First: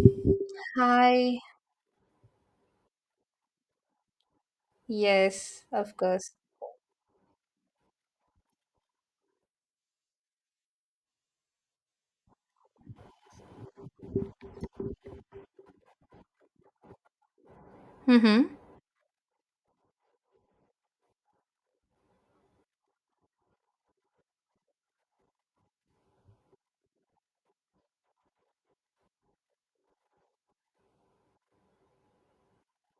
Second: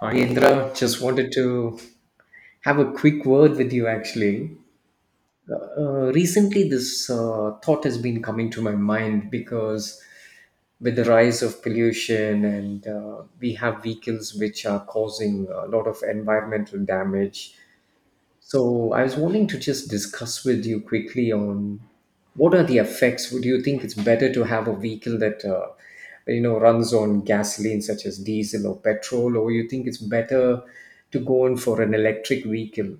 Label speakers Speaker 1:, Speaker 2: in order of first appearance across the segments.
Speaker 1: Ayendra, just wanted
Speaker 2: Hi.
Speaker 1: to have a quick word with you actually.
Speaker 2: Yes, of
Speaker 1: Uh,
Speaker 2: course.
Speaker 1: recently, this uh, thought has been coming to my mind because with the rise of pollution, and we have vehicles which are causing a lot of environmental damage,
Speaker 2: Mm-hmm.
Speaker 1: so I was wanting to just discuss with you quickly on what are the effects. Would you think it's better to have a vehicle that you know runs on gasoline such as diesel or petrol, or you think it's better to go in for an electric vehicle?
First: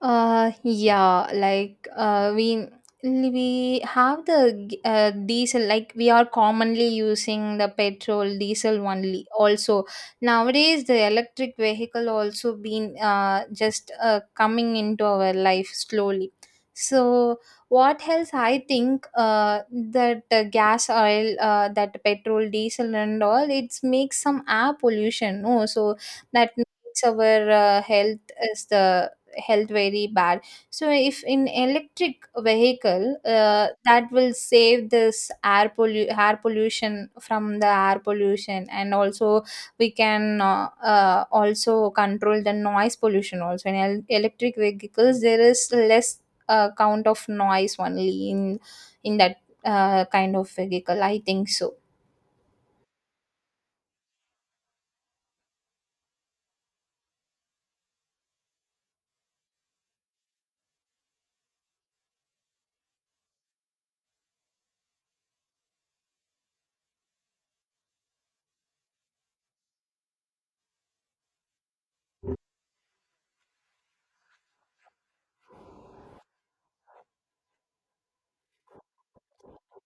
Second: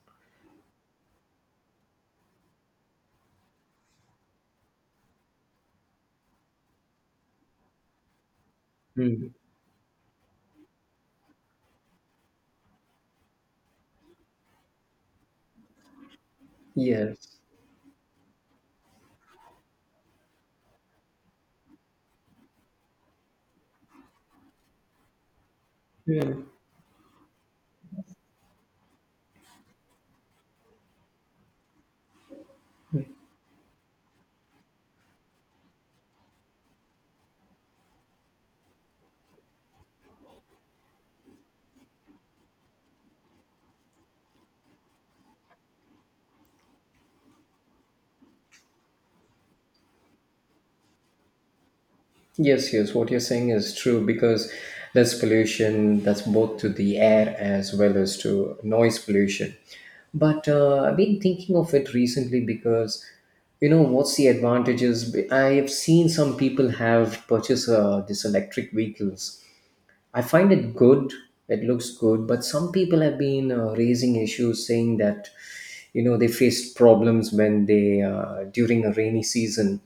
Speaker 2: Uh, yeah, like uh, we we have the diesel. Like we are commonly using the petrol diesel only.
Speaker 1: Mm.
Speaker 2: Also nowadays, the electric vehicle also been just coming into our life slowly.
Speaker 1: Yes.
Speaker 2: So what else I think that gas oil that petrol diesel and all it's makes some air pollution. No, so
Speaker 1: Hmm.
Speaker 2: that makes our health is the health very bad, so if in electric vehicle that will save air pollution from the air pollution, and also we can also control the noise pollution also. In electric vehicles there is less count of noise only in in that kind of vehicle, I think so.
Speaker 1: Yes, yes, what you're saying is true because there's pollution that's both to the air as well as to noise pollution. But I've been thinking of it recently because, you know, what's the advantages? I have seen some people have purchased these electric vehicles. I find it good, it looks good, but some people have been raising issues saying that, you know, they faced problems when they, during a rainy season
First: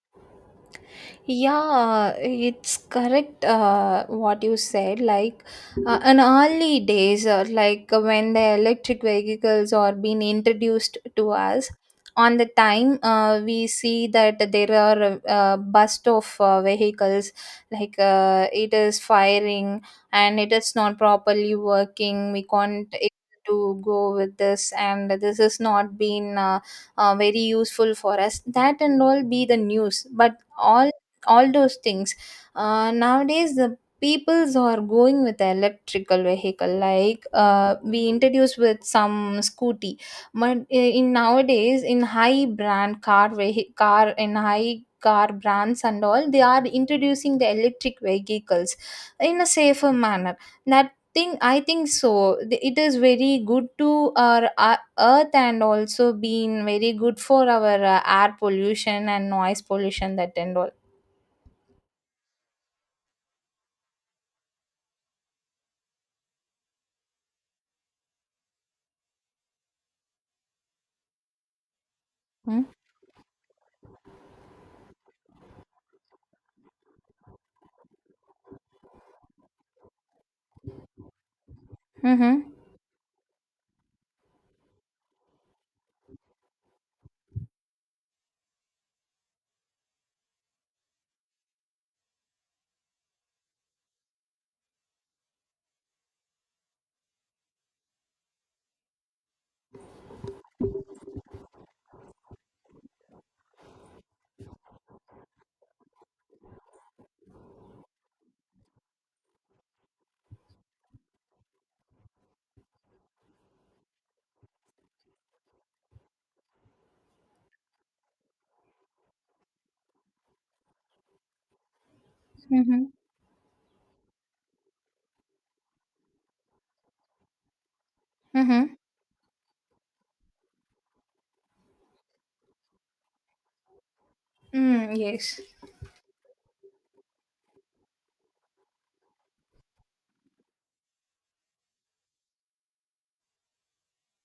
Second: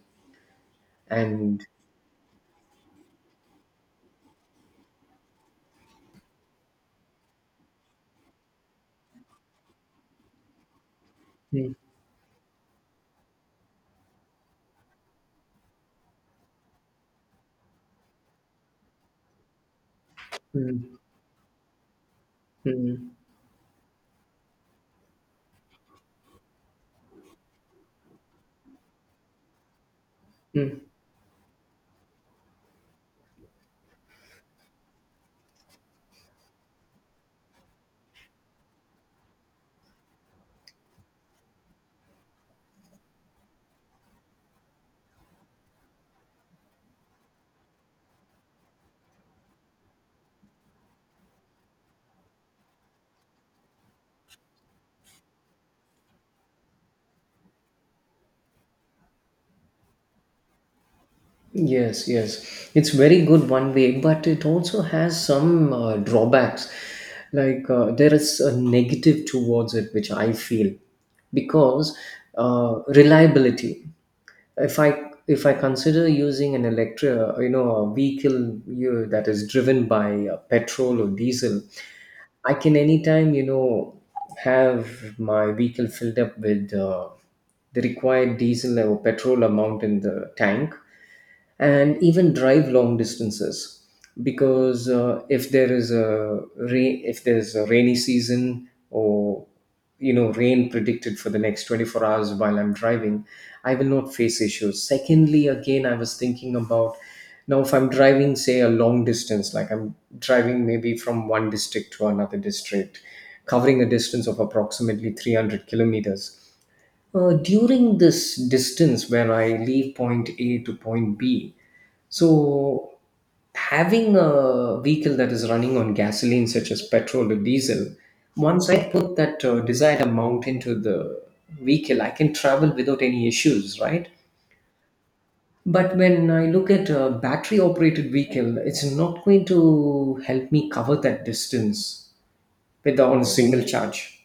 Speaker 1: and.
Speaker 2: Yeah, it's correct what you said. Like in early days, when the electric vehicles are being introduced to us,
Speaker 1: Mm,
Speaker 2: on the time we see that there are bust of vehicles, like it is firing and it is not
Speaker 1: mm,
Speaker 2: properly working. We can't able
Speaker 1: mm.
Speaker 2: to go with this, and this has not been very useful for us. That and all be the news, but
Speaker 1: Mm,
Speaker 2: all those things nowadays the peoples are going with the electrical vehicle, like we introduced with some scooty, but in nowadays in high brand car and high car brands and all, they are introducing the electric vehicles in a safer manner, that thing I think so. The- it is very good to our earth and also being very good for our air pollution and noise pollution, that and all.
Speaker 1: yes, yes. It's very good one way, but it also has some drawbacks. Like there is a negative towards it, which I feel, because
Speaker 2: Hmm?
Speaker 1: reliability. If I consider using an electric, you know, a vehicle you, that is driven by petrol or diesel,
Speaker 2: Mm-hmm.
Speaker 1: I can anytime, you know, have my vehicle filled up with the required diesel or petrol amount in the tank and even drive long distances because if there is a rain if there's a rainy season or you know rain predicted for the next 24 hours while I'm driving. I will not face issues. Secondly, again, I was thinking about, now if I'm driving, say a long distance, like I'm driving maybe from one district to another district covering a distance of approximately 300 kilometers. During this distance where I leave point A to point B,
Speaker 2: Mm-hmm.
Speaker 1: so having a vehicle that is running on gasoline, such as petrol or diesel, once
Speaker 2: Mm-hmm.
Speaker 1: I put that desired amount into the vehicle, I can travel without any issues, right?
Speaker 2: Mm, yes.
Speaker 1: But when I look at a battery operated vehicle, it's not going to help me cover that distance with on a single charge.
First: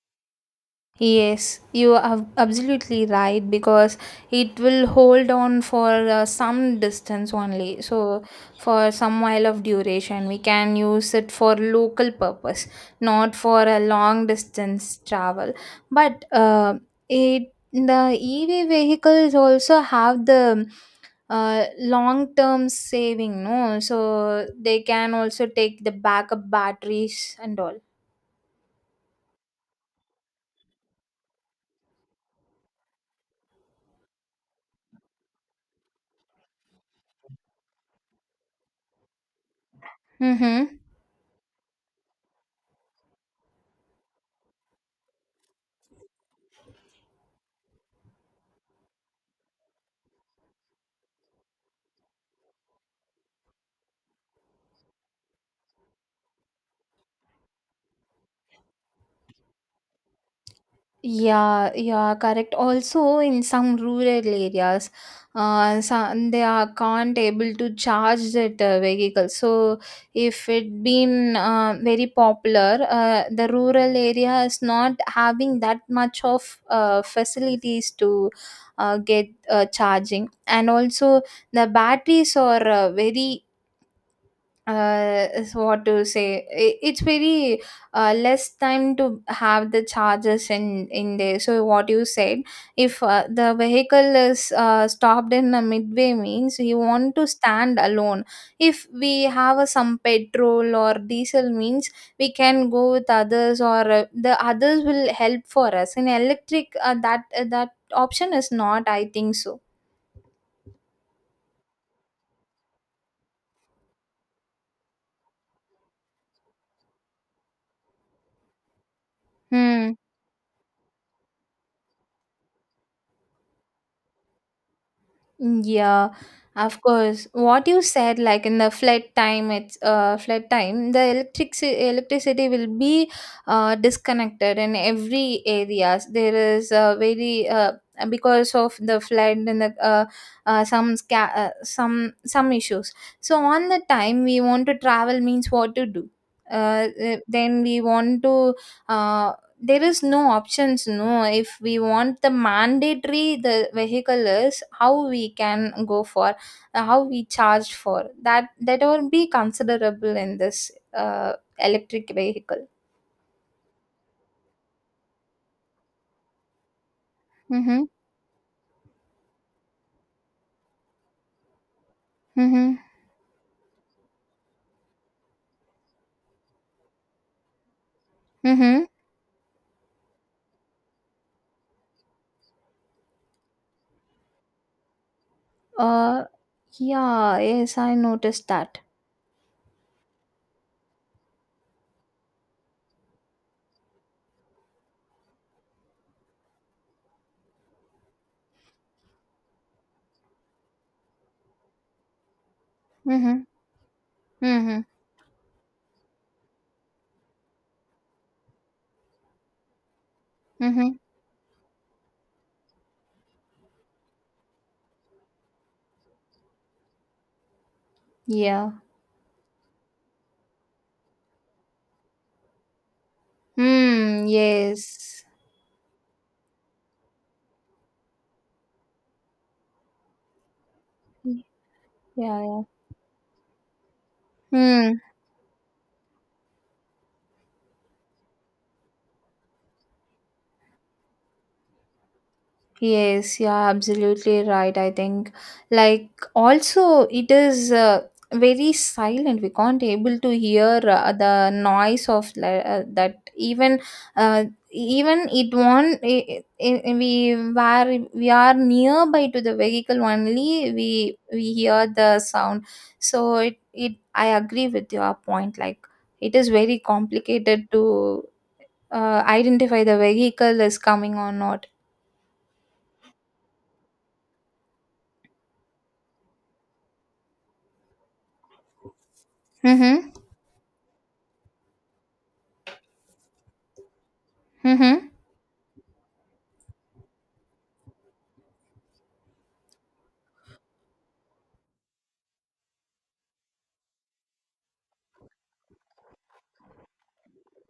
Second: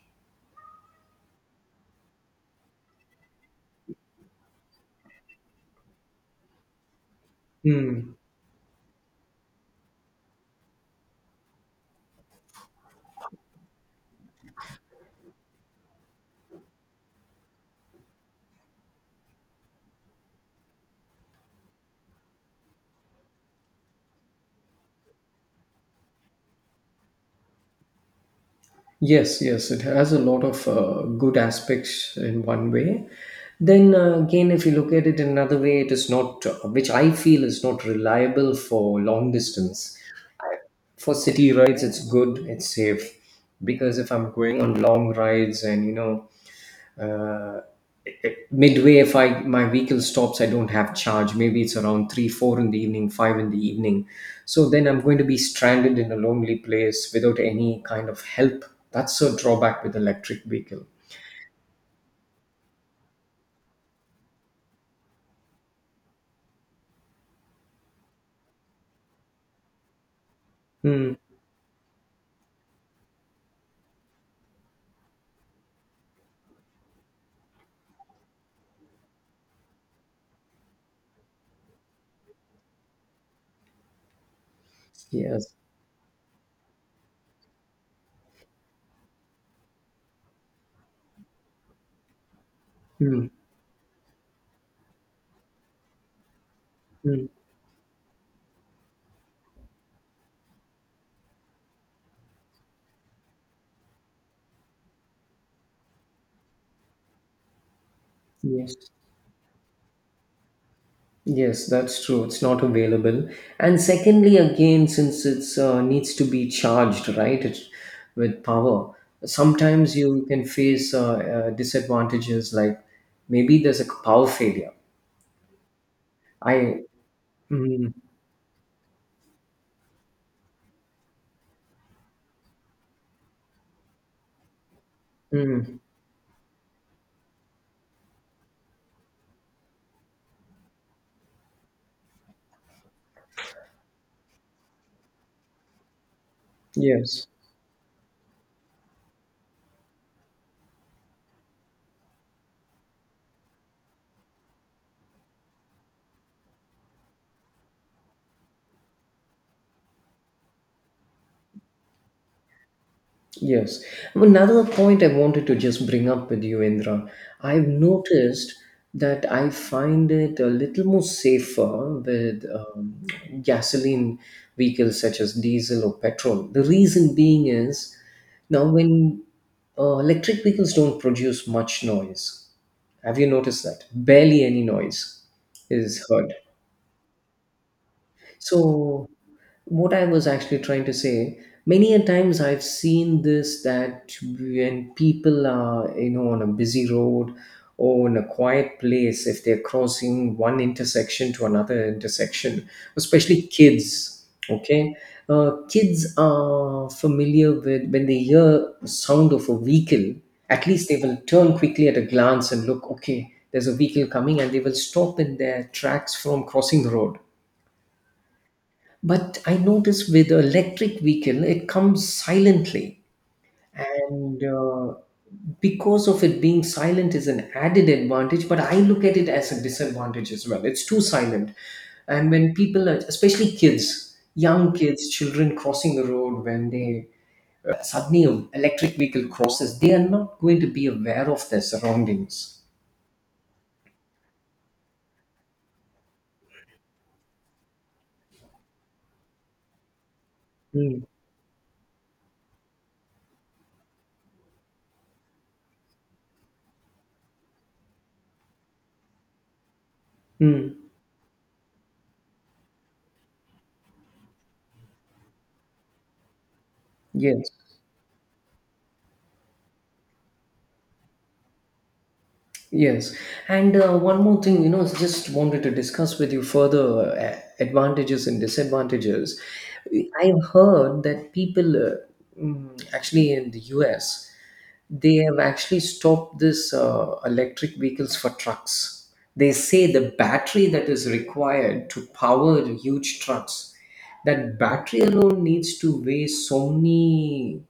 Speaker 2: Yes, you are absolutely right because it will hold on for some distance only.
Speaker 1: Hmm.
Speaker 2: So, for some while of duration, we can use it for local purpose, not for a long distance travel. But it the EV vehicles also have the long term saving, no? So they can also take the backup batteries and all.
Speaker 1: Yes, yes, it has a lot of good aspects in one way. Then again, if you look at it in another way, it is not, which I feel is not reliable for long distance.
Speaker 2: Mm-hmm.
Speaker 1: For city rides, it's good, it's safe. Because if I'm going on long rides and, you know, uh, midway if I my vehicle stops, I don't have charge, maybe it's around 3 4 in the evening, 5 in the evening, so then I'm going to be stranded in a lonely place without any kind of help. That's a drawback with electric vehicle.
Speaker 2: Yeah, yeah, correct. Also, in some rural areas, some, they are can't able to charge that vehicle. So, if it
Speaker 1: Hmm.
Speaker 2: been very popular, the rural area is not having that much of facilities to get charging, and also the batteries are very is
Speaker 1: Yes.
Speaker 2: what to say, it's very less time to have the charges in there. So what you said, if
Speaker 1: Hmm.
Speaker 2: the vehicle is stopped in a midway, means you want to
Speaker 1: Hmm.
Speaker 2: stand alone, if we have a, some petrol or diesel, means we can go with others, or the others will help for us. In electric that option is
Speaker 1: Yes,
Speaker 2: not, I think so.
Speaker 1: yes, that's true, it's not available. And secondly again, since it's needs to be charged right it, with power,
Speaker 2: Hmm.
Speaker 1: sometimes you can face disadvantages like maybe there's a power failure.
Speaker 2: Mm, yeah, of
Speaker 1: I
Speaker 2: course. What you
Speaker 1: mm,
Speaker 2: said, like in the flood time, it's flood time. The electric electricity will be disconnected in every
Speaker 1: mm,
Speaker 2: areas. There is a very because of the flood and the some issues. So on the time we want to travel, means what to do.
Speaker 1: yes,
Speaker 2: Then we want to uh, there is no options, no? If we want, the mandatory the vehicle is, how we can go for, how we charge for that, that will be considerable in this electric vehicle.
Speaker 1: yes. Another point I wanted to just bring up with you, Indra. I've
Speaker 2: Mm-hmm.
Speaker 1: noticed that I find it a little more safer with
Speaker 2: Mm-hmm.
Speaker 1: gasoline vehicles such as diesel or petrol. The reason being is now
Speaker 2: Mm-hmm.
Speaker 1: when electric vehicles don't produce much noise. Have you noticed that? Barely any noise is
Speaker 2: Uh
Speaker 1: heard.
Speaker 2: yeah, yes, I noticed that.
Speaker 1: So, what I was actually trying to say, many a times I've seen this that when people are, you know, on a busy road or in a quiet place, if they're crossing one intersection to another intersection,
Speaker 2: Mm-hmm.
Speaker 1: especially kids,
Speaker 2: Mm-hmm.
Speaker 1: okay, kids are familiar with when they hear the sound of a vehicle, at least they
Speaker 2: Mm-hmm.
Speaker 1: will turn quickly at a glance and look, okay, there's a vehicle coming, and they will stop in their tracks from crossing the road.
Speaker 2: Yeah.
Speaker 1: But I notice with electric vehicle, it comes silently,
Speaker 2: Hmm,
Speaker 1: and
Speaker 2: yes.
Speaker 1: because of it being silent is an added advantage. But I look at it as a disadvantage as well. It's too
Speaker 2: Yeah,
Speaker 1: silent, and when
Speaker 2: yeah.
Speaker 1: people, are, especially kids, young
Speaker 2: Hmm.
Speaker 1: kids, children crossing the road, when they suddenly an electric vehicle crosses, they are not going to be aware of their surroundings.
Speaker 2: Yes, yeah, absolutely right. I think, like, also it is very silent. We can't able to hear
Speaker 1: Mm.
Speaker 2: the noise of li- that. Even, uh, even it won't. We were we are nearby to the vehicle only.
Speaker 1: Mm.
Speaker 2: We hear the sound. So it. I agree with your point. Like, it is very
Speaker 1: Yes.
Speaker 2: complicated to identify the vehicle is coming or not.
Speaker 1: Yes, and one more thing, you know, just wanted to discuss with you further advantages and disadvantages.
Speaker 2: Mm-hmm.
Speaker 1: I have heard that people, actually in the US,
Speaker 2: Mm-hmm.
Speaker 1: they have actually stopped this electric vehicles for trucks. They say the battery that is required to power huge trucks, that battery alone needs to weigh so many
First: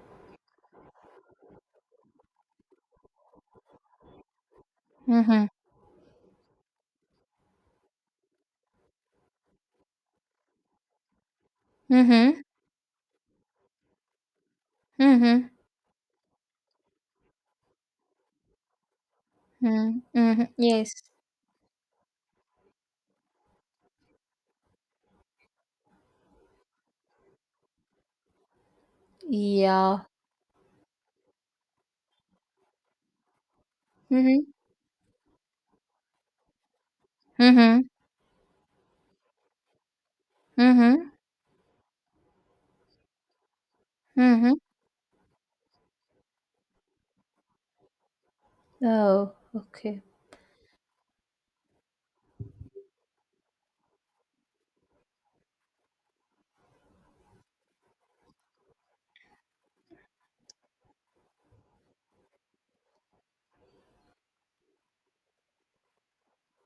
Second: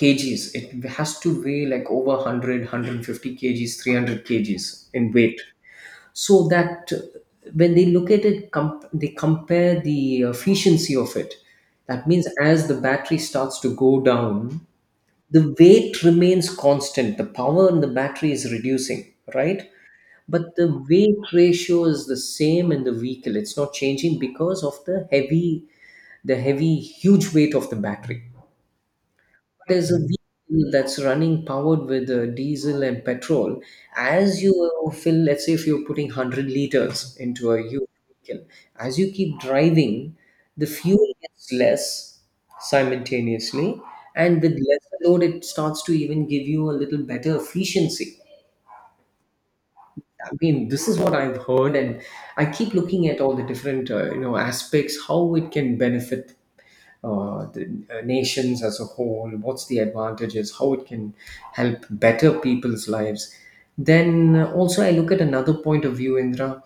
Speaker 1: kgs, it has to weigh like over 100 kgs, 300 kgs in weight.
Speaker 2: Mhm.
Speaker 1: So that when they look at they compare the efficiency of it, that means
Speaker 2: Mhm.
Speaker 1: as the battery starts to go down, the
Speaker 2: Mhm.
Speaker 1: weight remains constant, the power in the battery is reducing, right?
Speaker 2: Mhm. Mhm.
Speaker 1: But the
Speaker 2: Yes.
Speaker 1: weight ratio is the same in the vehicle, it's not changing because of the heavy huge weight of the battery. There's a
Speaker 2: Yeah.
Speaker 1: vehicle that's running powered with diesel and petrol. As
Speaker 2: Mhm.
Speaker 1: you fill, let's say if you're putting 100 liters into a
Speaker 2: Mhm.
Speaker 1: huge vehicle, as you keep driving, the fuel
Speaker 2: Mhm.
Speaker 1: gets less simultaneously. And with
Speaker 2: Mhm.
Speaker 1: less load, it starts to even give you a little better efficiency.
Speaker 2: Oh, okay.
Speaker 1: I mean, this is what I've heard, and I keep looking at all the different, you know, aspects how it can benefit the nations as a whole, what's the advantages, how it can help better people's lives. Then also, I look at another point of view, Indra.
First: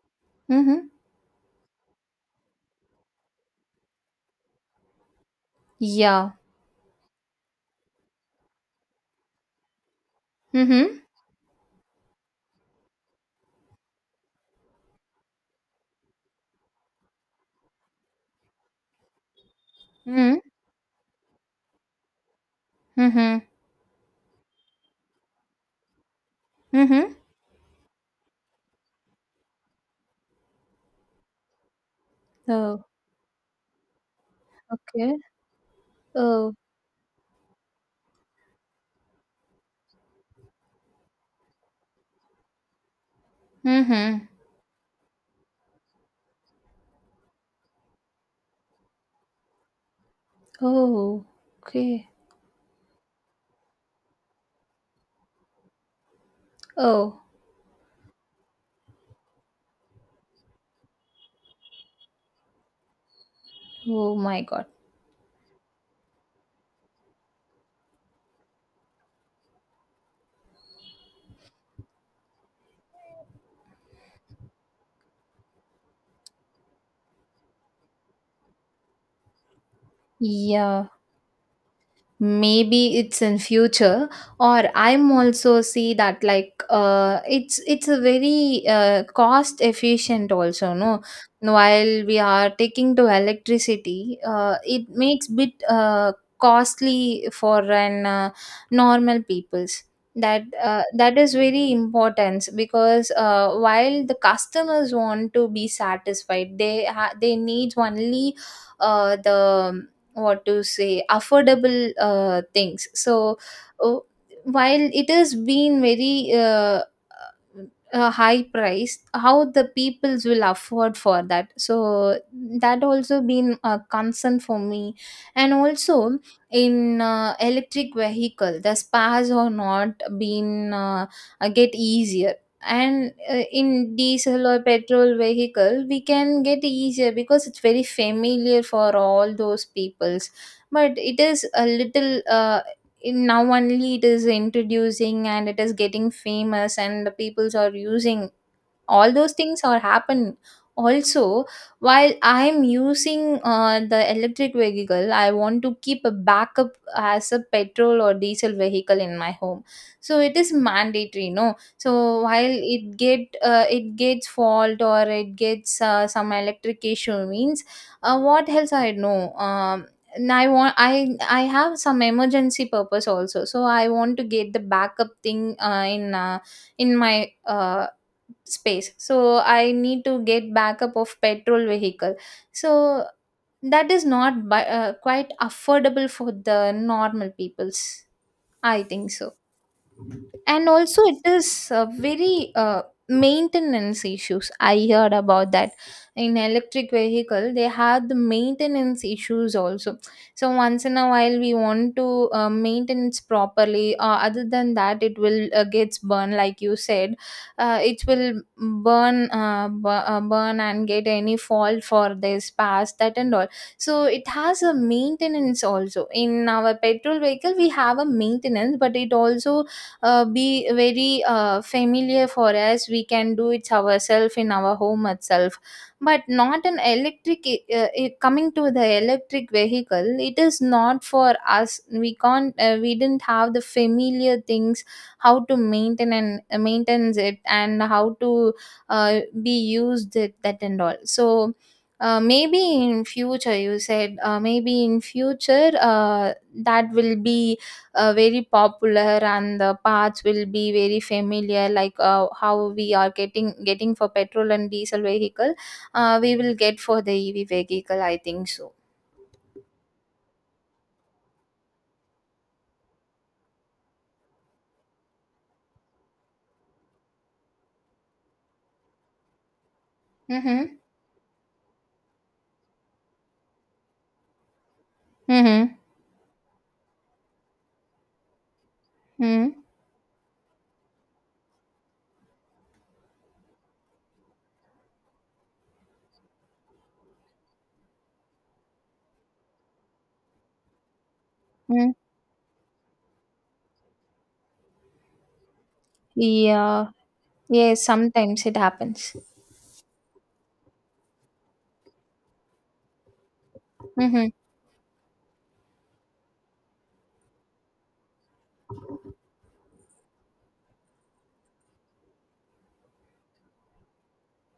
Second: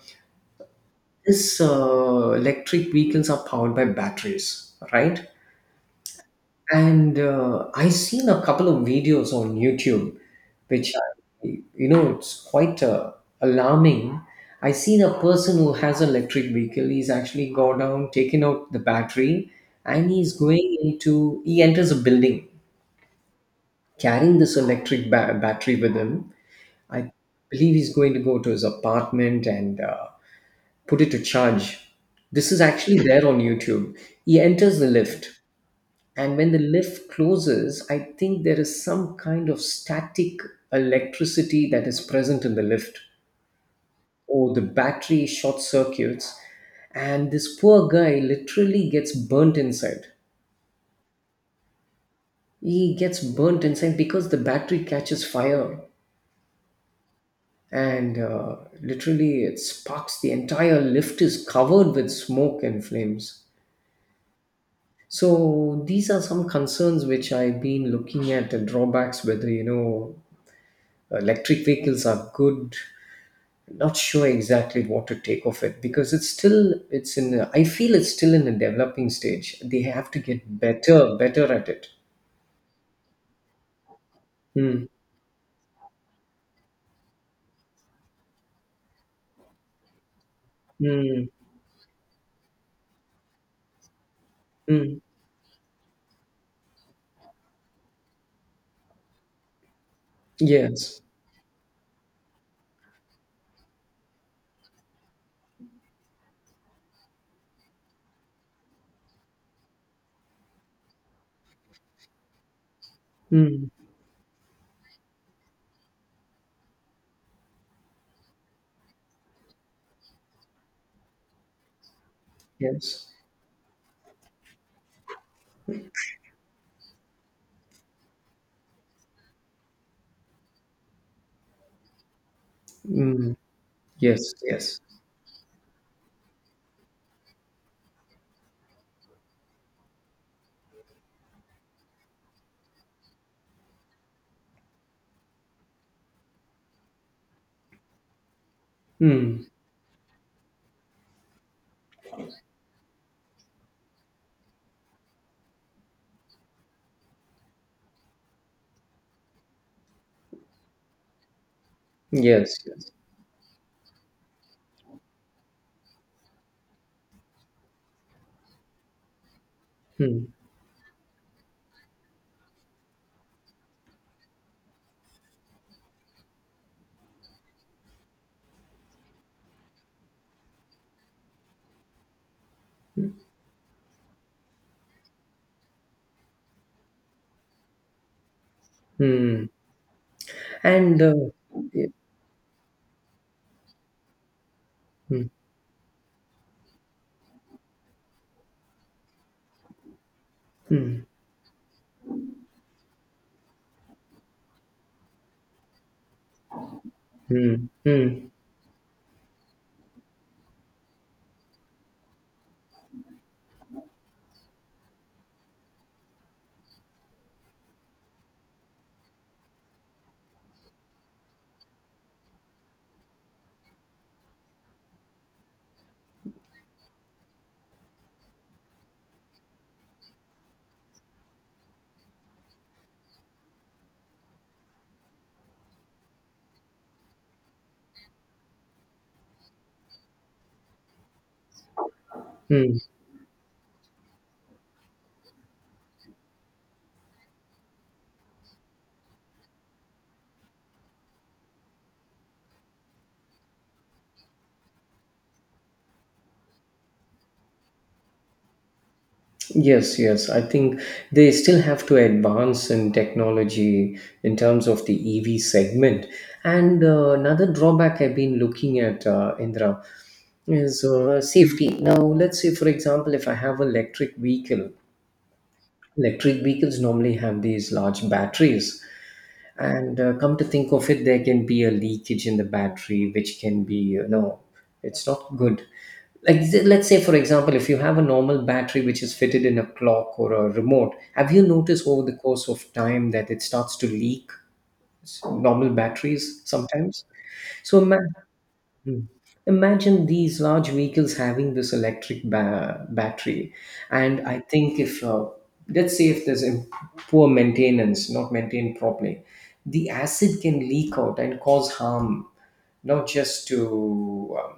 Speaker 2: Mhm.
Speaker 1: This electric vehicles are powered by batteries, right?
Speaker 2: Yeah.
Speaker 1: And I seen a couple of videos on YouTube, which
Speaker 2: Mhm.
Speaker 1: I, you know it's quite alarming. I seen a person who has an electric vehicle. He's actually gone down, taken out the battery, and he's
Speaker 2: Mhm.
Speaker 1: going into. He enters a building
Speaker 2: Mhm.
Speaker 1: carrying this electric battery with him. I
Speaker 2: Mhm.
Speaker 1: believe he's going to go to his apartment and put it to charge. This is
Speaker 2: Oh,
Speaker 1: actually there on YouTube. He enters the
Speaker 2: okay.
Speaker 1: lift, and when
Speaker 2: Oh.
Speaker 1: the lift closes, I think there is some kind of static electricity that is present in the lift,
Speaker 2: Mhm.
Speaker 1: or the battery short circuits, and this poor guy literally gets burnt inside.
Speaker 2: Oh, okay.
Speaker 1: He gets burnt inside because the battery catches fire,
Speaker 2: Oh.
Speaker 1: and literally it sparks, the entire lift is covered with smoke and flames.
Speaker 2: Oh my God.
Speaker 1: So these are some concerns which I've been looking at, the drawbacks, whether you know electric vehicles are good. Not sure exactly what to take of it, because it's still it's in I feel it's still in a developing stage, they have to get
Speaker 2: Yeah.
Speaker 1: better better at it.
Speaker 2: Maybe it's in future, or
Speaker 1: Mm,
Speaker 2: I'm also see that, like uh, it's a very cost efficient also, no?
Speaker 1: mm,
Speaker 2: While we are taking to electricity, it
Speaker 1: mm.
Speaker 2: makes bit costly for an normal peoples. That
Speaker 1: Yes.
Speaker 2: that is very important because while the customers want to be satisfied, they need only the what to say affordable things. So
Speaker 1: Mm,
Speaker 2: oh, while it has been very a high price, how the peoples will afford for that? So that
Speaker 1: yes.
Speaker 2: also been a concern for me. And also in electric vehicle the spas are not been get easier, and
Speaker 1: Mm,
Speaker 2: in
Speaker 1: yes,
Speaker 2: diesel or
Speaker 1: yes.
Speaker 2: petrol vehicle we can get easier because it's very familiar for all those peoples. But it is a little now only it is introducing and it is getting famous and the peoples are using, all those
Speaker 1: Mm,
Speaker 2: things are happen. Also, while I'm using the electric vehicle, I want to keep a backup as a petrol or diesel vehicle in my home. So it is mandatory, no? So while
Speaker 1: yes,
Speaker 2: it
Speaker 1: yes.
Speaker 2: get it gets fault, or it gets some electric issue, means what else I know, um,
Speaker 1: Mm,
Speaker 2: and I want, I have some emergency purpose also, so I want to get the backup thing in my space. So I need to get backup of petrol vehicle. So that is not quite affordable for the normal peoples, I think so.
Speaker 1: mm.
Speaker 2: And
Speaker 1: And
Speaker 2: also it is
Speaker 1: yeah,
Speaker 2: very maintenance issues I heard
Speaker 1: mm,
Speaker 2: about that. In electric vehicle, they have the maintenance issues also, so once in
Speaker 1: mm,
Speaker 2: a while we want to maintenance properly, other than that it will gets burned like you said.
Speaker 1: mm,
Speaker 2: It
Speaker 1: mm,
Speaker 2: will burn and get any fault for this past, that and all. So it has a maintenance also. In our petrol vehicle, we have a maintenance, but it also be very familiar for us, we can do it ourselves in our home itself. But not an electric, coming to the electric vehicle, it is not for us, we can't we didn't have the familiar things, how to maintain and maintains it, and how to be used it, that and all. So maybe
Speaker 1: mm.
Speaker 2: in future, you said, maybe in future that will be very popular, and the parts will be very familiar like how we are getting for petrol and diesel vehicle, we will get for the EV vehicle, I think so.
Speaker 1: Yes, yes. I think they still have to advance in technology in terms of the EV segment. And another drawback I've been looking at, Indra,
Speaker 2: Mm-hmm.
Speaker 1: is safety. Now, let's say, for example, if I have an electric vehicle,
Speaker 2: Mm-hmm.
Speaker 1: electric vehicles normally have these large batteries.
Speaker 2: Mm-hmm.
Speaker 1: And come to think of it, there can be a leakage in the battery, which can be, you know, it's not good. Like let's say for example, if you have a normal battery which is fitted in a clock or a remote, have you noticed
Speaker 2: Mm-hmm.
Speaker 1: over the course of time that it starts to leak? Normal batteries
Speaker 2: Yeah,
Speaker 1: sometimes. So
Speaker 2: yes, sometimes it
Speaker 1: Hmm.
Speaker 2: happens.
Speaker 1: Imagine these large vehicles having this electric battery. And
Speaker 2: Mm-hmm.
Speaker 1: I think if let's say if there's poor maintenance, not maintained properly, the acid can leak out and cause harm, not just to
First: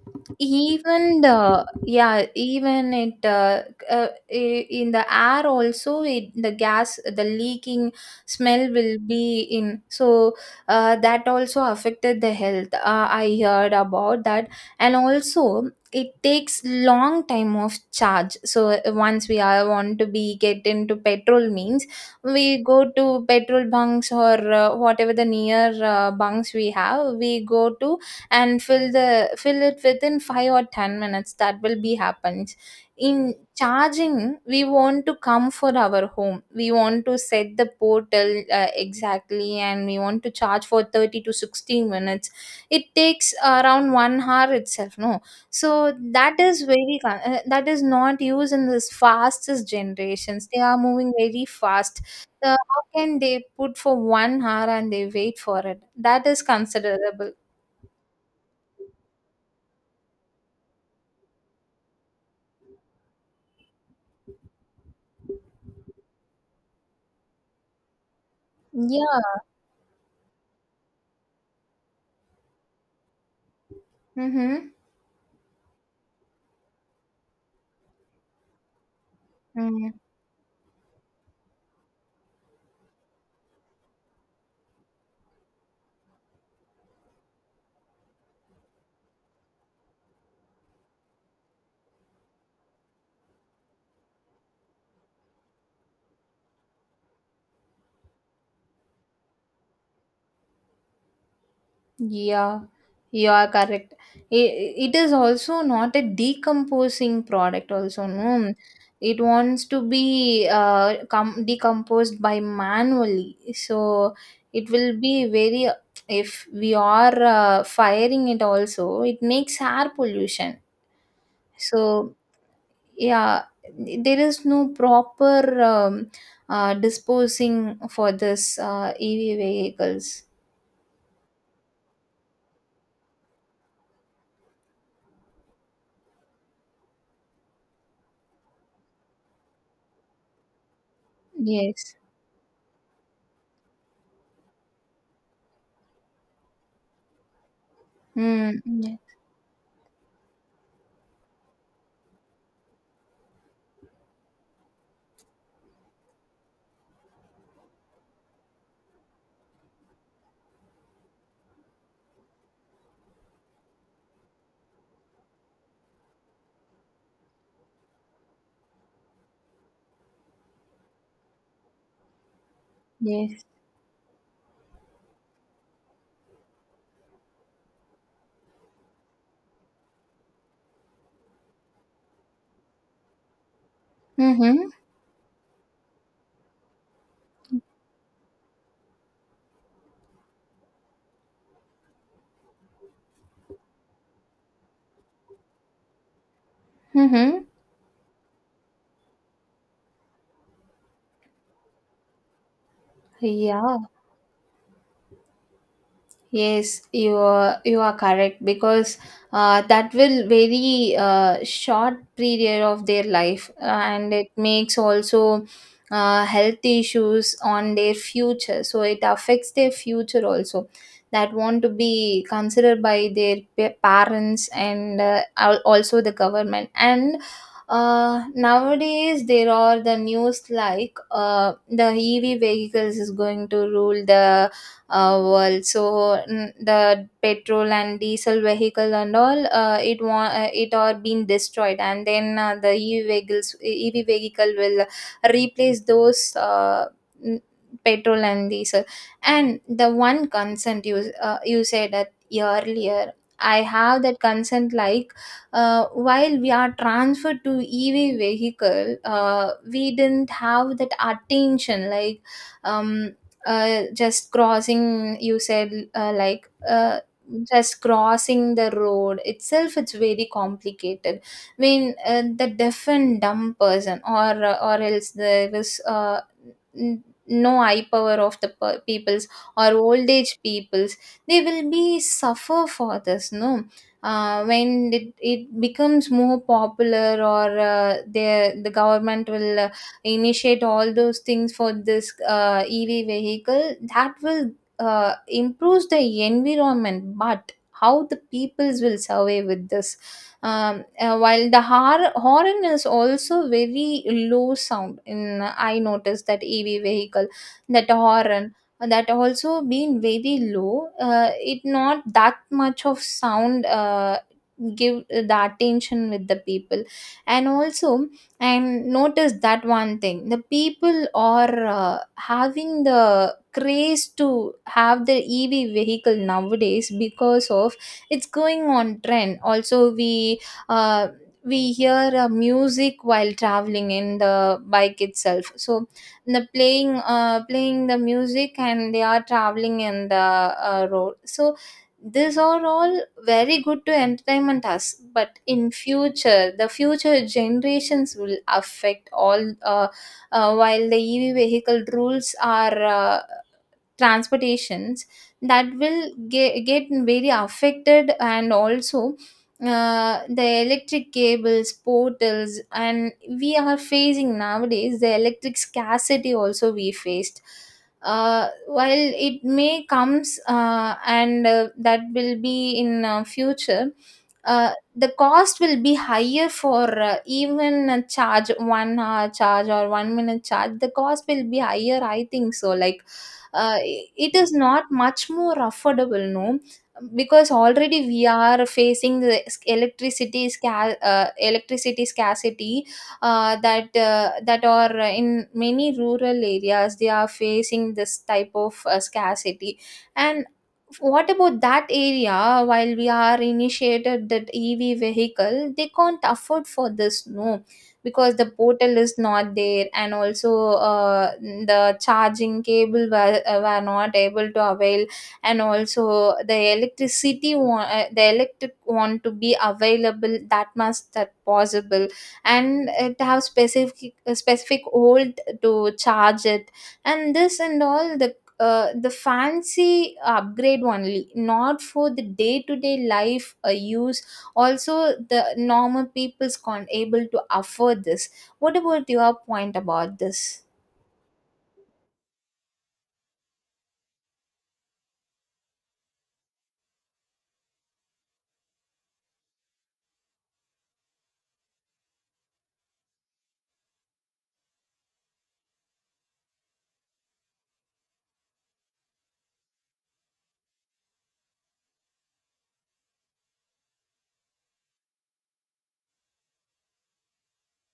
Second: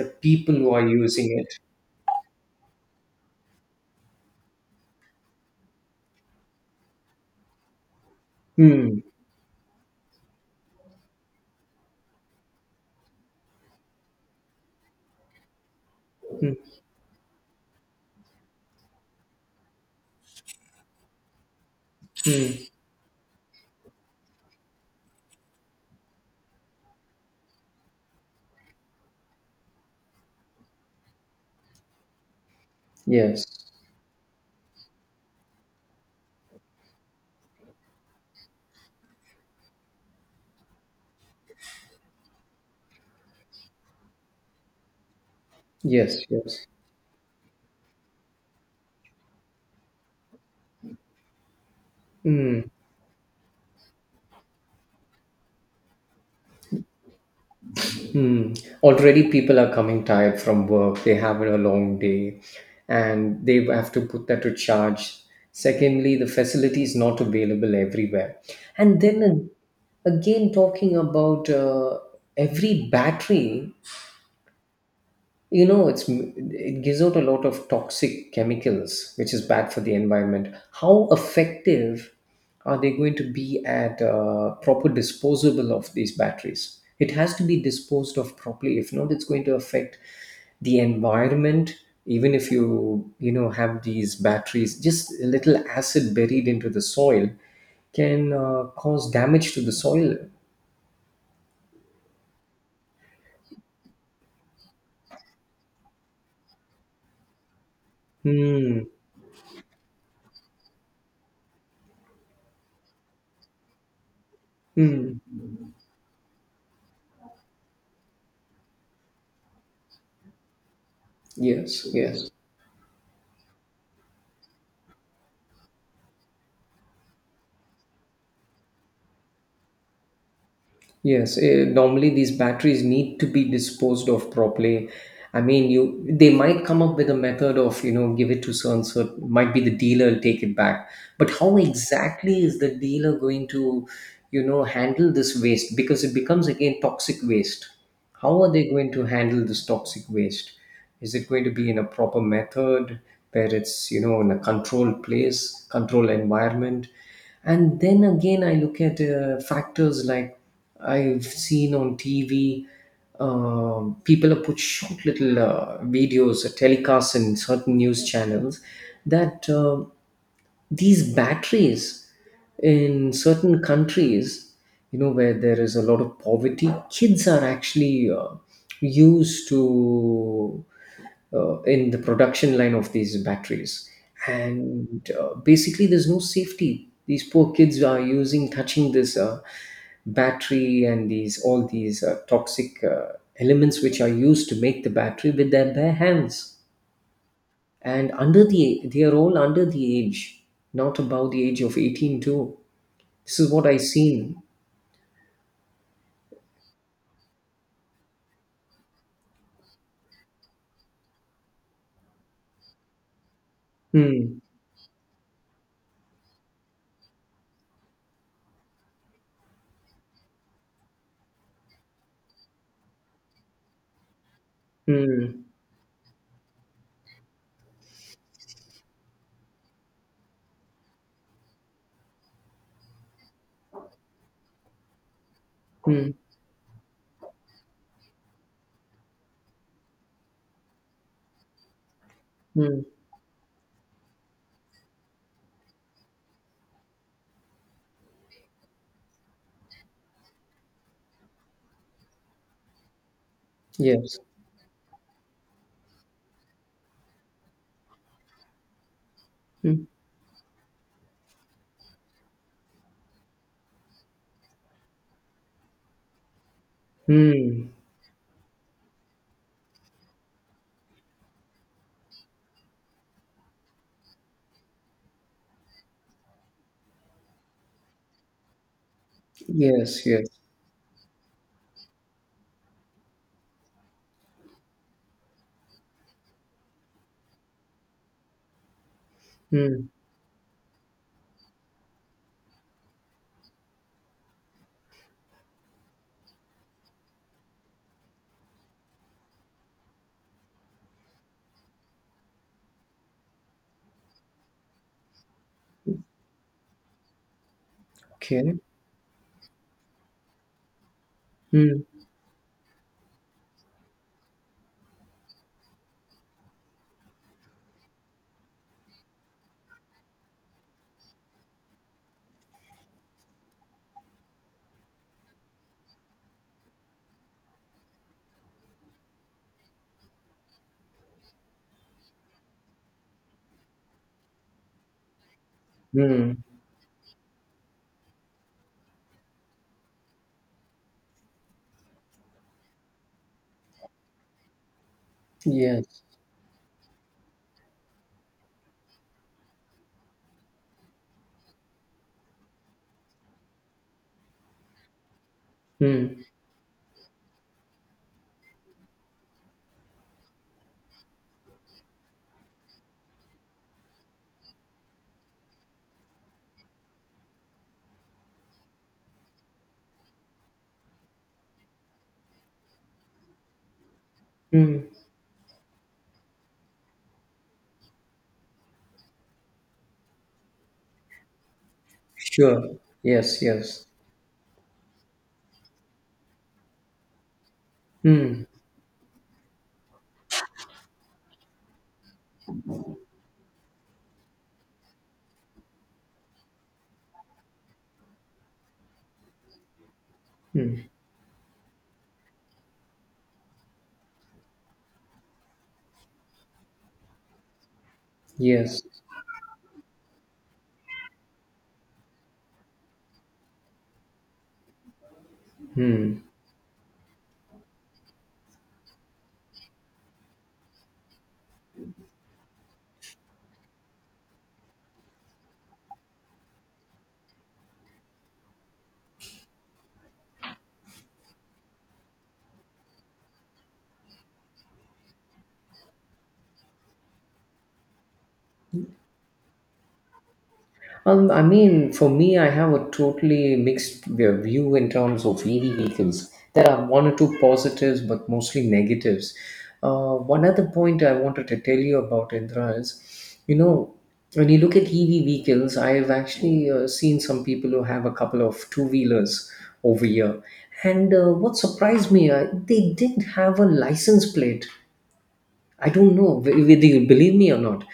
Speaker 1: the people who are
Speaker 2: Even
Speaker 1: using it.
Speaker 2: the, yeah, even it in the air also it, the gas the leaking smell will
Speaker 1: Hmm.
Speaker 2: be in. So that also affected the health, I heard about that. And also it
Speaker 1: Mm,
Speaker 2: takes long time of charge. So once we are want to be get into petrol, means we
Speaker 1: mm.
Speaker 2: go to petrol bunks, or whatever the near bunks we have, we go to and fill it within 5 or 10 minutes, that will be happens. In
Speaker 1: Yes,
Speaker 2: charging, we want to come for our home, we want to set the portal exactly, and we want to charge for 30 to 60 minutes. It takes around 1 hour itself, no? So
Speaker 1: yes,
Speaker 2: that is
Speaker 1: yes.
Speaker 2: very that is not used in this fastest generations, they are moving very fast.
Speaker 1: Mm,
Speaker 2: How can they put for 1 hour and they wait for it? That is considerable.
Speaker 1: mm. Already people are coming tired from work. They have a long day and they have to put that to charge. Secondly, the facility is not available everywhere. And
Speaker 2: Yeah.
Speaker 1: then again, talking about every battery,
Speaker 2: Mm-hmm.
Speaker 1: you know it's it gives out a lot of toxic chemicals which is bad for
Speaker 2: Mm.
Speaker 1: the environment. How effective are they going to be at proper disposable of these batteries? It has to be disposed of properly, if not it's going to affect the environment. Even if you you know have these batteries, just a little acid buried into the soil can cause damage to the soil.
Speaker 2: Yeah, you are correct. It, it is also not a decomposing product also, no.
Speaker 1: Hmm.
Speaker 2: It wants to be decomposed by manually. So it will
Speaker 1: Hmm.
Speaker 2: be very, if we are firing it also, it makes air pollution.
Speaker 1: Yes.
Speaker 2: So
Speaker 1: Yes.
Speaker 2: yeah, there is no proper disposing for this EV vehicles.
Speaker 1: Yes, eh, normally these batteries need to be disposed of properly. I mean, you they might come up with a method of you know give it to so and so. Might be the dealer will take it back, but how
Speaker 2: Yes.
Speaker 1: exactly is the dealer going to, you know, handle this waste? Because it becomes again toxic waste. How are
Speaker 2: Mm,
Speaker 1: they going
Speaker 2: ye
Speaker 1: to handle this toxic waste? Is it going to be in a proper method where it's, you know, in a controlled place, controlled environment? And then again, I look at factors like I've seen on TV. People have put short little videos, telecasts in certain news channels that these batteries in
Speaker 2: yes.
Speaker 1: certain countries, you know, where there is a lot of poverty, kids are actually used to, in the production line of these batteries.
Speaker 2: Mhm,
Speaker 1: And basically, there's no safety. These poor kids are using, touching this battery and these all these toxic elements which are used to make the battery with their bare hands.
Speaker 2: mhm.
Speaker 1: And they are all under the age, not above the age of 18 too. This is what I
Speaker 2: Yeah,
Speaker 1: seen.
Speaker 2: yes, you are correct because that will very short period of their life, and it
Speaker 1: Hmm.
Speaker 2: makes also health issues on their future. So it affects their future also. That want to be considered by their parents, and
Speaker 1: Hmm.
Speaker 2: also the government. And nowadays there are the news the EV vehicles is going to rule the world so
Speaker 1: Hmm.
Speaker 2: the petrol and diesel vehicle and all it are being destroyed and then the
Speaker 1: Hmm.
Speaker 2: ev vehicle will replace those n- petrol and diesel. And the one consent you said that earlier, I have that
Speaker 1: Yes.
Speaker 2: consent like uh, while we are transferred to ev vehicle. uh,
Speaker 1: Hmm.
Speaker 2: we didn't have that attention like um just crossing, you said,
Speaker 1: Hmm.
Speaker 2: just crossing the road itself, it's very complicated. I mean, the deaf and dumb person, or else there is no eye power of the peoples or
Speaker 1: Yes.
Speaker 2: old
Speaker 1: Yes.
Speaker 2: age peoples, they will be suffer for this, no? When it becomes more popular, or the government will
Speaker 1: Hmm.
Speaker 2: initiate all those things for this ev vehicle that will improves the environment, but how the peoples will survive with this? While the horn is also very low sound in, I noticed that ev vehicle, that horn,
Speaker 1: Okay.
Speaker 2: that also being very low. It
Speaker 1: Hmm.
Speaker 2: not that much of sound give the attention with the people. And also, and notice that one thing, the people are having the craze to have the ev vehicle nowadays because of it's going on trend. Also, uh, we hear music while traveling in the bike itself. So
Speaker 1: Hmm.
Speaker 2: the playing the music and they are traveling in the road. So these are all very good to entertainment us, but in
Speaker 1: Yes.
Speaker 2: future the future generations will affect all. While the ev vehicle rules are transportations, that will
Speaker 1: Mm.
Speaker 2: get very affected. And also the electric cables portals, and we are facing nowadays the electric scarcity also we faced. While it may comes, and that will be in future.
Speaker 1: Mm.
Speaker 2: The cost will be higher for even a charge, one hour charge or one minute charge, the cost will be higher, I think so,
Speaker 1: Sure.
Speaker 2: like
Speaker 1: Yes, yes.
Speaker 2: it is not much more affordable, no? Because already we
Speaker 1: Mm.
Speaker 2: are facing the electricity scarcity. That are in many rural areas, they are facing this type of scarcity. And
Speaker 1: Mm.
Speaker 2: what about that area while we are initiated that ev vehicle? They can't afford for this, no? Because the
Speaker 1: Yes.
Speaker 2: portal is not there. And also the charging cable were not able to avail. And also the the electric want to be available that much that possible. And it have specific old to charge it. And this and all the fancy upgrade only, not for the day to day life use. Also the normal people's can't able to afford this. What about your point about this?
Speaker 1: I mean, for me, I have a totally view in terms of EV vehicles. There are one or two positives, but mostly negatives. One other point I wanted to tell you about, Indra, is, you know, when you look at EV vehicles, I've actually seen some people who have a couple of two wheelers over here. And what surprised me, they didn't have a license plate. I don't know whether you believe me or not.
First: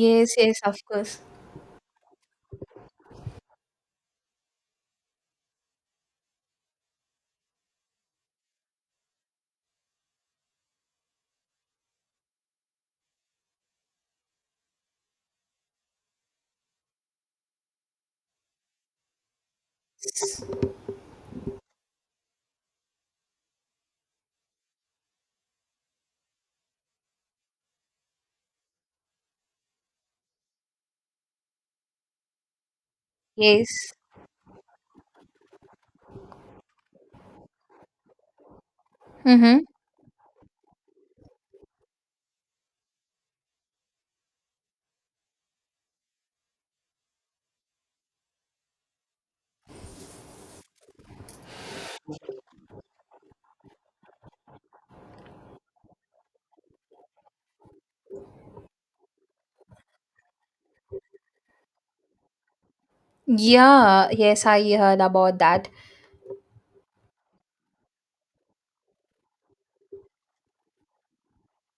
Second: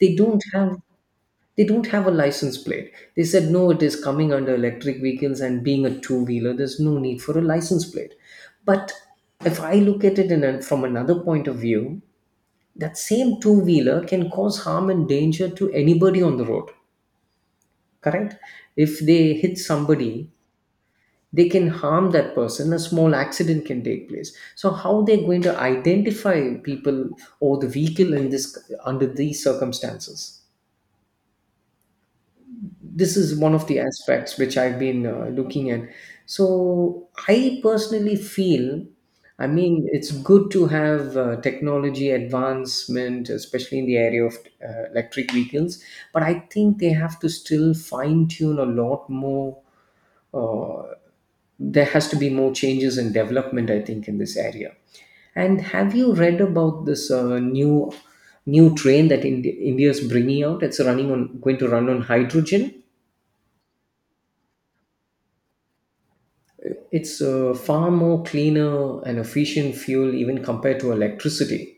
Speaker 1: They
Speaker 2: Yes,
Speaker 1: don't
Speaker 2: yes, of
Speaker 1: have,
Speaker 2: course.
Speaker 1: they don't have a license plate. They said no, it is coming under electric vehicles and being a two wheeler, there's no need for a license plate. But if I look at it in a, from another point of view, that same two wheeler can cause harm and danger to anybody on the road. Correct? If they hit somebody, they can harm that person. A small accident can take place. So how they're going to identify people or the vehicle in this, under these circumstances? This is one
Speaker 2: Yes.
Speaker 1: of the aspects which I've been looking at. So I personally feel, I
Speaker 2: Mm-hmm.
Speaker 1: mean, it's good to have technology advancement, especially in the area of electric vehicles, but I think they have to still fine tune a lot more. uh, there has to be more changes and development, I think, in this area. And have you read about this new train that India is bringing out? It's running on going to run on hydrogen.
Speaker 2: Yeah, yes, I heard about that.
Speaker 1: It's far more cleaner and efficient fuel even compared to electricity.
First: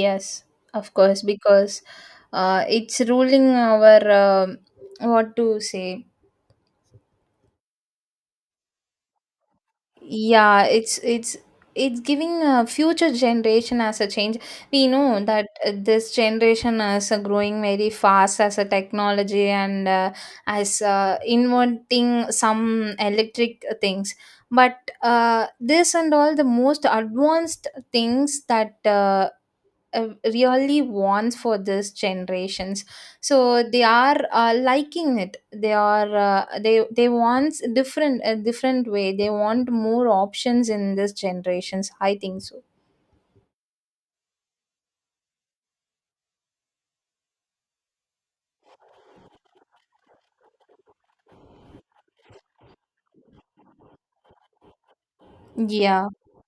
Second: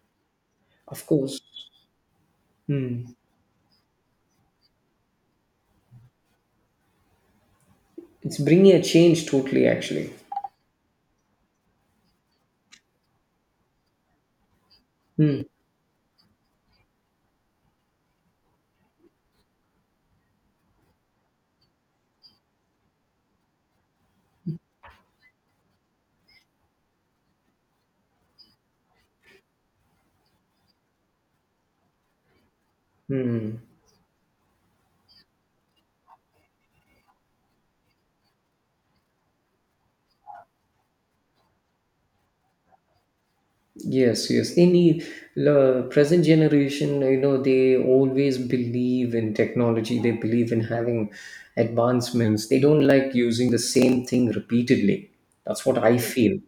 Speaker 2: Yes, of
Speaker 1: Of
Speaker 2: course,
Speaker 1: course.
Speaker 2: because it's
Speaker 1: Hmm.
Speaker 2: ruling our what to say.
Speaker 1: It's bringing a change totally actually.
Speaker 2: Yeah, it's it's giving a future generation as a change. We know
Speaker 1: Hmm.
Speaker 2: that this generation is growing very fast as a technology. And as inventing some electric things. But this and all the most advanced things that uh, really wants for this generations.
Speaker 1: Hmm.
Speaker 2: So they are liking it. They are they want different, a different way. They want more options in this generations, I think so.
Speaker 1: Yes, yes. They need, the present generation, you know, they always believe in technology. They believe in having advancements. They don't like using the same thing repeatedly. That's what I
Speaker 2: Yeah,
Speaker 1: feel.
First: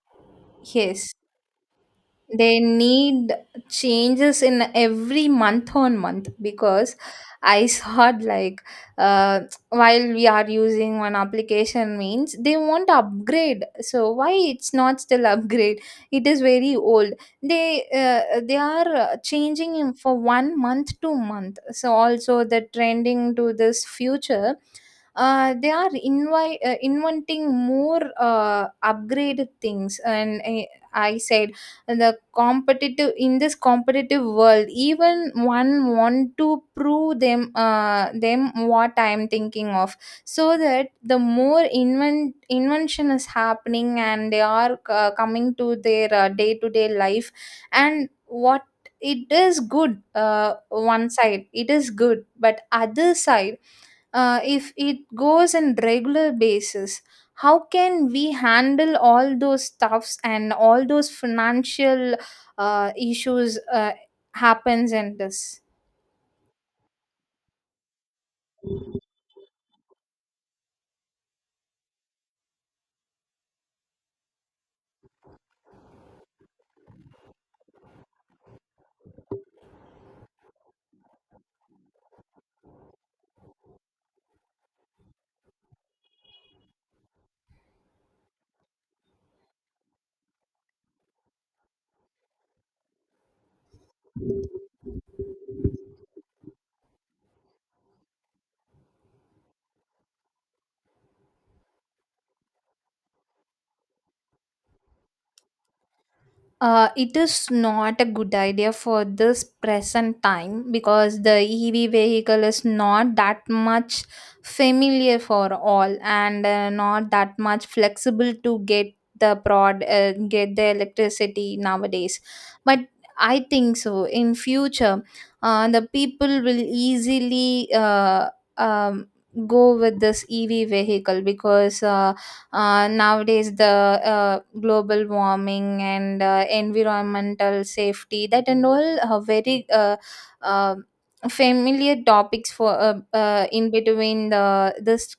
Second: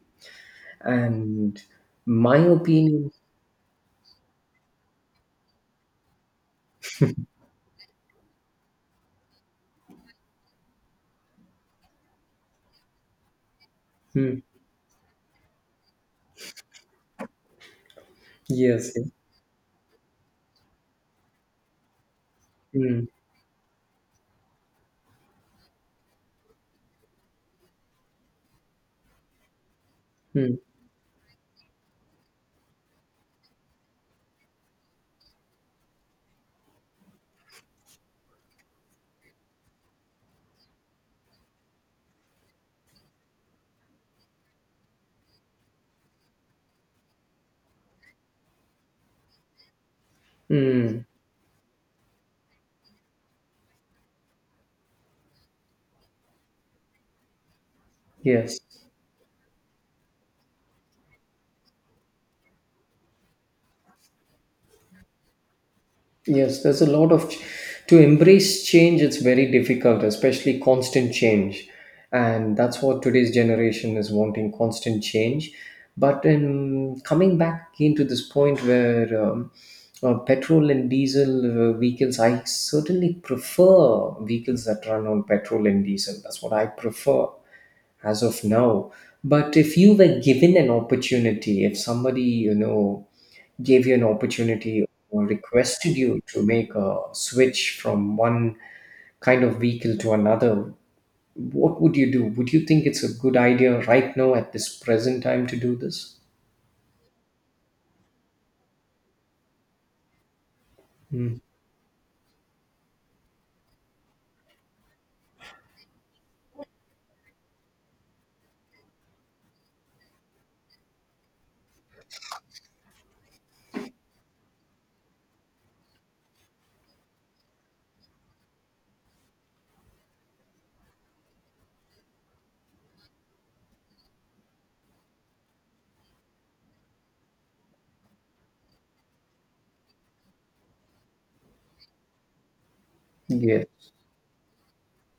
Speaker 2: yes,
Speaker 1: And my
Speaker 2: they
Speaker 1: opinion,
Speaker 2: need changes in every month on month. Because I saw it like uh, while we are using one application means they want to upgrade, so why
Speaker 1: hmm,
Speaker 2: it's not still upgrade? It is very old. They
Speaker 1: yes,
Speaker 2: are
Speaker 1: yes.
Speaker 2: changing in for one month to month. So also the
Speaker 1: Hmm,
Speaker 2: trending to this future, inventing more upgraded things. And
Speaker 1: hmm,
Speaker 2: I said, and the competitive in this competitive world, even one want to prove them, what I am thinking of. So that the more invention is happening and they are coming to their day-to-day life. And what, it is good
Speaker 1: hmm,
Speaker 2: one side it is good, but other side if it goes on regular basis, how can we
Speaker 1: yes.
Speaker 2: handle all those stuffs and all those financial issues happens in this.
Speaker 1: Yes, there's a lot of ch- to embrace change. It's very difficult, especially constant change, and that's what today's generation is wanting: constant change. But in coming back again to this point where petrol and diesel vehicles, I certainly prefer vehicles that run on petrol and diesel. That's what I prefer as of now. But if you were given an opportunity, if somebody, you know, gave you an opportunity or requested you to make a switch from one kind of vehicle to another, what would you do? Would you think it's a good idea right now at this present time to do this?
Speaker 2: It is not a good idea for this present time because the
Speaker 1: Mm.
Speaker 2: EV vehicle is not that much familiar for all, and not that much flexible to get the prod get the electricity nowadays. But I think so. In future, the people will easily um, go with this EV vehicle. Because nowadays the global warming and environmental safety, that and all, are very uh, familiar topics for in
Speaker 1: Yes.
Speaker 2: between the this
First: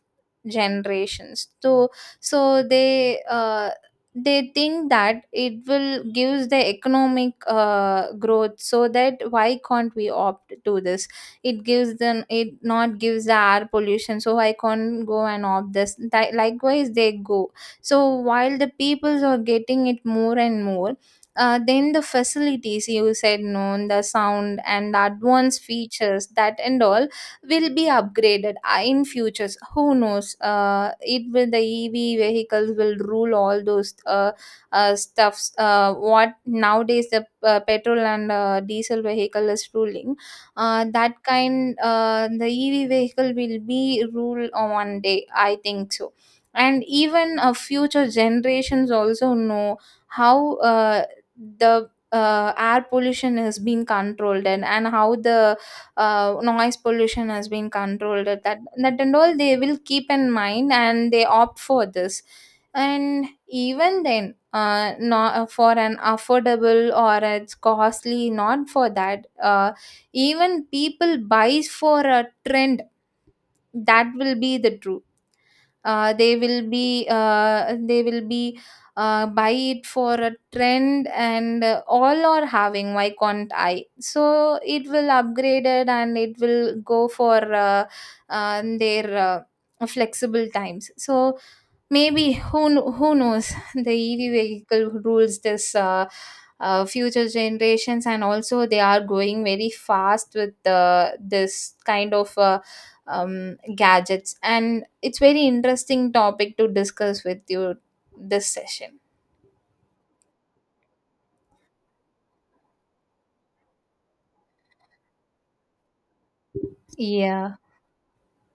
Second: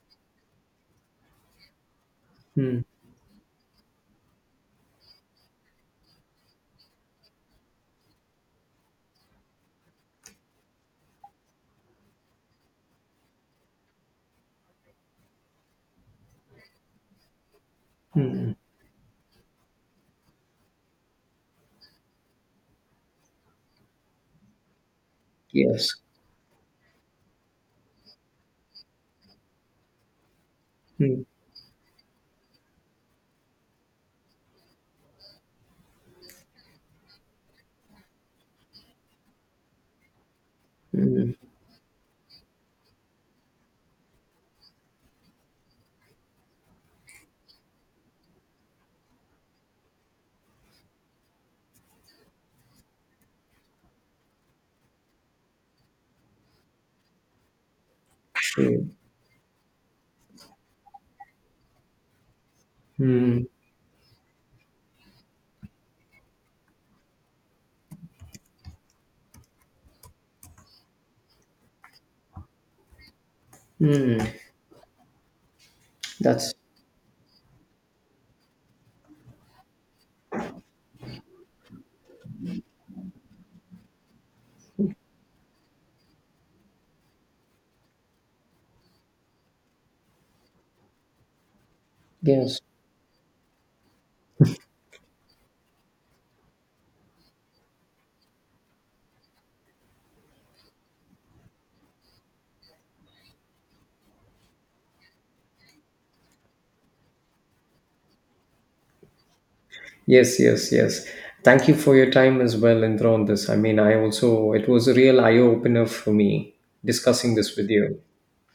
Speaker 2: generations. So so
Speaker 1: Mm.
Speaker 2: they think that it will gives the economic growth. So that why can't we opt to this? It gives them, it not gives the air pollution, so I can't go and opt this. Likewise they go. So
Speaker 1: Mm.
Speaker 2: while the peoples are getting it more and more, then the facilities you said, known the sound and the advanced
Speaker 1: Yes.
Speaker 2: features, that and all, will be upgraded in futures. Who knows, it
Speaker 1: Mm.
Speaker 2: will, the ev vehicles will rule all those stuffs, what nowadays the petrol and diesel vehicle is ruling. That
Speaker 1: Mm.
Speaker 2: kind, the ev vehicle will be rule on one day, I think so. And even future generations also know how the air pollution has been controlled. And how the noise pollution has been controlled, that,
Speaker 1: Mm.
Speaker 2: that and all, they will keep in mind and they opt for this. And
Speaker 1: Mm.
Speaker 2: even then, not for an affordable, or it's costly, not for that, even people buys for a trend. That
Speaker 1: Mm.
Speaker 2: will be the truth.
Speaker 1: That's,
Speaker 2: They will be buy it for a trend. And all are having, why can't I? So it will upgrade it and it will go for their flexible times. So maybe who
Speaker 1: yes.
Speaker 2: who knows? The EV vehicle rules this future generations, and also they are going very fast with this kind of gadgets. And it's very interesting topic to discuss with you this session.
Speaker 1: Yes, yes, yes. Thank you for your time as well, Indra, on this. I mean, I also, it was a real eye opener for me discussing
Speaker 2: Yeah,
Speaker 1: this with you.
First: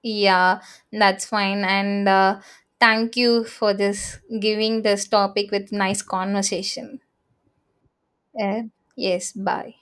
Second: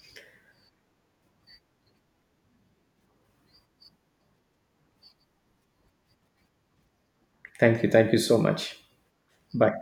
Speaker 2: yeah, that's fine. And thank you for this giving this topic with nice conversation.
Speaker 1: Thank you. Thank you so
Speaker 2: Uh,
Speaker 1: much.
Speaker 2: yes, bye.
Speaker 1: Bye.